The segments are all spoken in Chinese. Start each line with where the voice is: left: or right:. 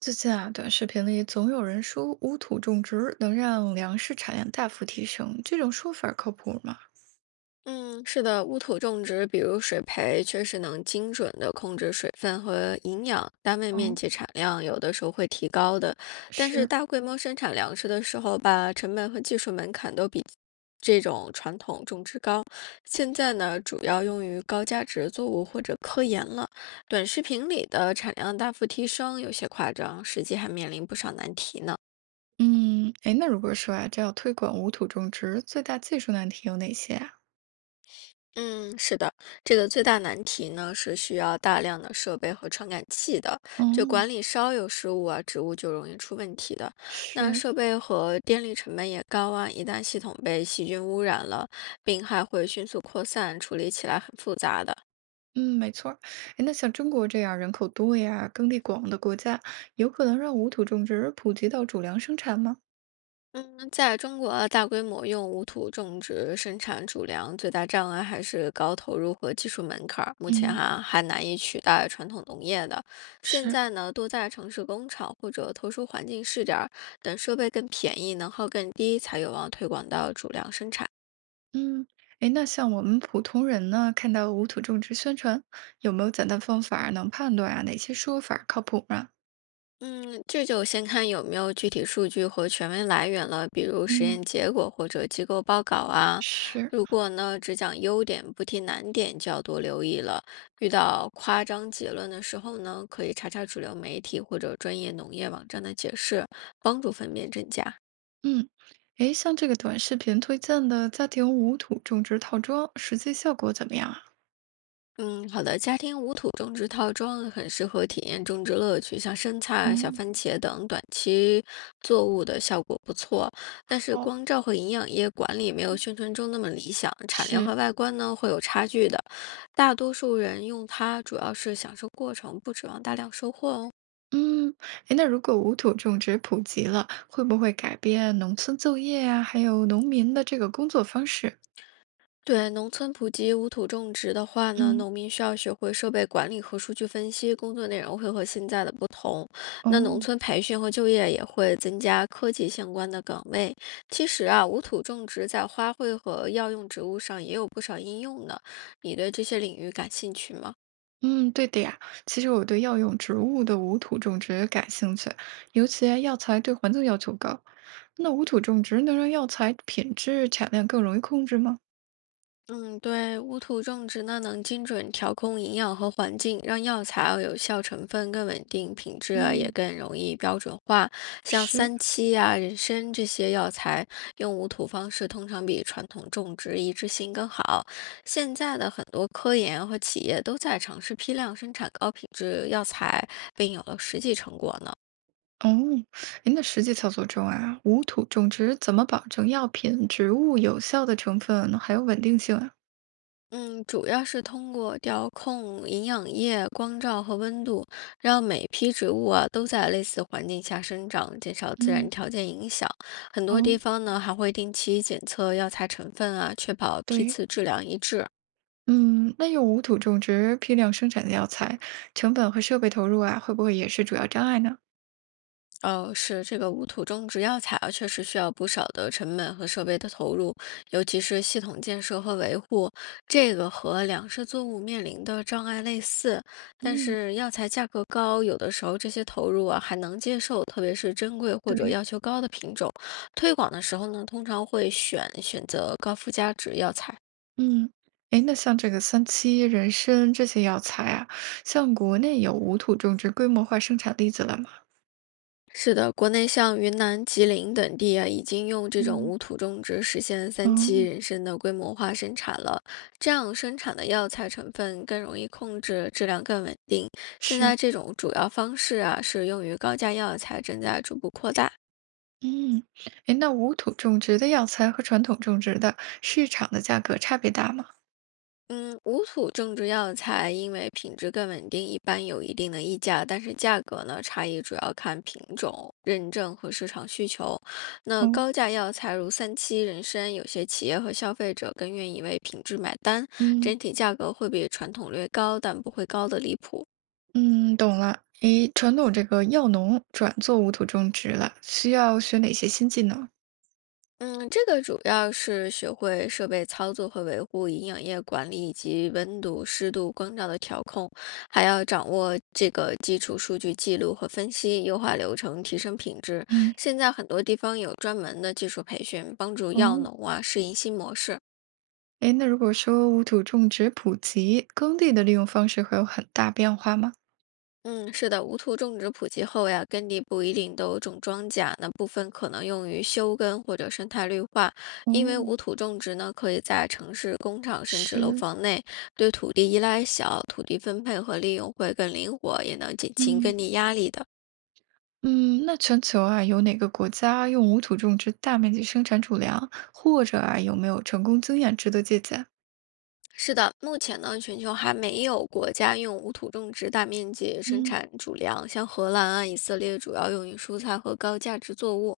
right: 最近啊，短视频里总有人说无土种植能让粮食产量大幅提升，这种说法儿靠谱吗？
left: 嗯，是的，乌土种植，比如水培，确实能精准地控制水分和营养，单位面
right: 哦，
left: 积产量有的时候会提高的。但是
right: 是，
left: 大规模生产粮食的时候吧，成本和技术门槛都比这种传统种植高。现在呢，主要用于高价值作物或者科研了。短视频里的产量大幅提升有些夸张，实际还面临不少难题呢。
right: 嗯，哎，那如果说啊，这要推广无土种植，最大技术难题有哪些啊？
left: 嗯，是的，这个最大难题呢是需要大量的设备和传感器的，就
right: 嗯，
left: 管理稍有失误啊，植物就容易出问题的。那
right: 是，
left: 设备和电力成本也高啊，一旦系统被细菌污染了，病害会迅速扩散，处理起来很复杂的。
right: 嗯，没错儿。哎，那像中国这样人口多呀、耕地广的国家，有可能让无土种植普及到主粮生产吗？
left: 嗯，在中国大规模用无土种植生产主粮，最大障碍还是高投入和技术门槛儿，目前
right: 嗯，
left: 哈还难以取代传统农业的。现
right: 是。
left: 在呢，多在城市工厂或者特殊环境试点儿，等设备更便宜、能耗更低，才有望推广到主粮生产。
right: 嗯，哎，那像我们普通人呢，看到无土种植宣传，有没有简单方法能判断啊，哪些说法儿靠谱啊？
left: 嗯，这就先看有没有具体数据和权威来源了，比如实
right: 嗯，
left: 验结果或者机构报告啊。
right: 是，
left: 如果呢只讲优点不提难点，就要多留意了。遇到夸张结论的时候呢，可以查查主流媒体或者专业农业网站的解释，帮助分辨真假。
right: 嗯，哎，像这个短视频推荐的家庭无土种植套装，实际效果怎么样啊？
left: 嗯，好的。家庭无土种植套装很适合体验种植乐趣，像生菜、小
right: 嗯，
left: 番茄等短期作物的效果不错，但是
right: 好，
left: 光照和营养液管理没有宣传中那么理想，产量
right: 是，
left: 和外观呢会有差距的。大多数人用它主要是享受过程，不指望大量收获哦。
right: 嗯，哎，那如果无土种植普及了，会不会改变农村就业啊，还有农民的这个工作方式？
left: 对农村普及无土种植的话呢，
right: 嗯，
left: 农民需要学会设备管理和数据分析，工作内容会和现在的不同。那农
right: 哦。
left: 村培训和就业也会增加科技相关的岗位。其实啊，无土种植在花卉和药用植物上也有不少应用呢。你对这些领域感兴趣吗？
right: 嗯，对的呀。其实我对药用植物的无土种植感兴趣，尤其药材对环境要求高。那无土种植能让药材品质、产量更容易控制吗？
left: 嗯，对，无土种植呢，能精准调控营养和环境，让药材啊有效成分更稳定，品质啊也
right: 嗯，
left: 更容易标准化。像
right: 是
left: 三七啊、人参这些药材，用无土方式通常比传统种植一致性更好。现在的很多科研和企业都在尝试批量生产高品质药材，并有了实际成果呢。
right: 哦，您那实际操作中啊，无土种植怎么保证药品、植物有效的成分还有稳定性啊？
left: 嗯，主要是通过调控营养液、光照和温度，让每批植物啊都在类似环境下生长，减少自然
right: 嗯，
left: 条件影响。很多
right: 哦，
left: 地方呢还会定期检测药材成分啊，确保批
right: 对，
left: 次质量一致。
right: 嗯，那用无土种植批量生产的药材，成本和设备投入啊，会不会也是主要障碍呢？
left: 哦，是这个无土种植药材啊，确实需要不少的成本和设备的投入，尤其是系统建设和维护。这个和粮食作物面临的障碍类似，但
right: 嗯。
left: 是药材价格高，有的时候这些投入啊还能接受，特别是珍贵或者
right: 对，
left: 要求高的品种。推广的时候呢，通常会选择高附加值药材。
right: 嗯，哎，那像这个三七、人参这些药材啊，像国内有无土种植规模化生产例子了吗？
left: 是的，国内像云南、吉林等地啊，已经用这种
right: 嗯，
left: 无土种植实现
right: 哦，
left: 三七人参的规模化生产了。这样生产的药材成分更容易控制，质量更稳定。现
right: 是，
left: 在这种主要方式啊，是用于高价药材，正在逐步扩大。
right: 嗯，哎，那无土种植的药材和传统种植的市场的价格差别大吗？
left: 嗯，无土种植药材因为品质更稳定，一般有一定的溢价，但是价格呢，差异主要看品种、认证和市场需求。那
right: 哦，
left: 高价药材如三七、人参，有些企业和消费者更愿意为品质买单，
right: 嗯
left: 整体价格会比传统略高，但不会高的离谱。
right: 嗯，懂了。诶，传统这个药农转做无土种植了，需要学哪些新技能？
left: 嗯，这个主要是学会设备操作和维护、营养液管理以及温度、湿度、光照的调控，还要掌握这个基础数据记录和分析，优化流程，提升品质。
right: 嗯
left: 现在很多地方有专门的技术培训，帮助
right: 哦，
left: 药农啊适应新模式。
right: 诶，那如果说无土种植普及，耕地的利用方式会有很大变化吗？
left: 嗯，是的，无土种植普及后呀，耕地不一定都种庄稼，那部分可能用于休耕或者生态绿化。因为
right: 哦。
left: 无土种植呢，可以在城市、工厂甚至楼
right: 是。
left: 房内，对土地依赖小，土地分配和利用会更灵活，也能减轻
right: 嗯
left: 耕地压力的。
right: 嗯，那全球啊，有哪个国家用无土种植大面积生产主粮，或者啊，有没有成功经验值得借鉴？
left: 是的，目前呢，全球还没有国家用无土种植大面积生
right: 嗯。
left: 产主粮，像荷兰啊、以色列主要用于蔬菜和高价值作物。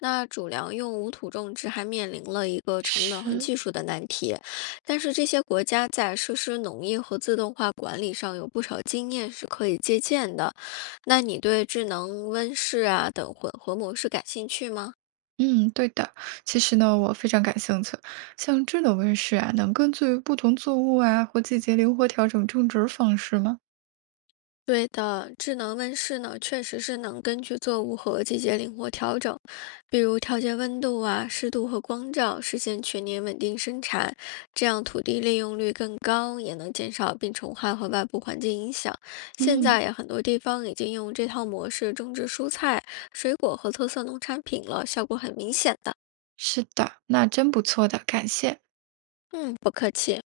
left: 那主粮用无土种植还面临了一个成本和
right: 是，
left: 技术的难题，但是这些国家在实施农业和自动化管理上有不少经验是可以借鉴的。那你对智能温室啊等混合模式感兴趣吗？
right: 嗯，对的。其实呢，我非常感兴趣。像智能温室啊，能根据不同作物啊或季节灵活调整种植方式吗？
left: 对的，智能温室呢，确实是能根据作物和季节灵活调整，比如调节温度啊、湿度和光照，实现全年稳定生产。这样土地利用率更高，也能减少病虫害和外部环境影响。现
right: 嗯，
left: 在呀，很多地方已经用这套模式种植蔬菜、水果和特色农产品了，效果很明显的。
right: 是的，那真不错的，感谢。
left: 嗯，不客气。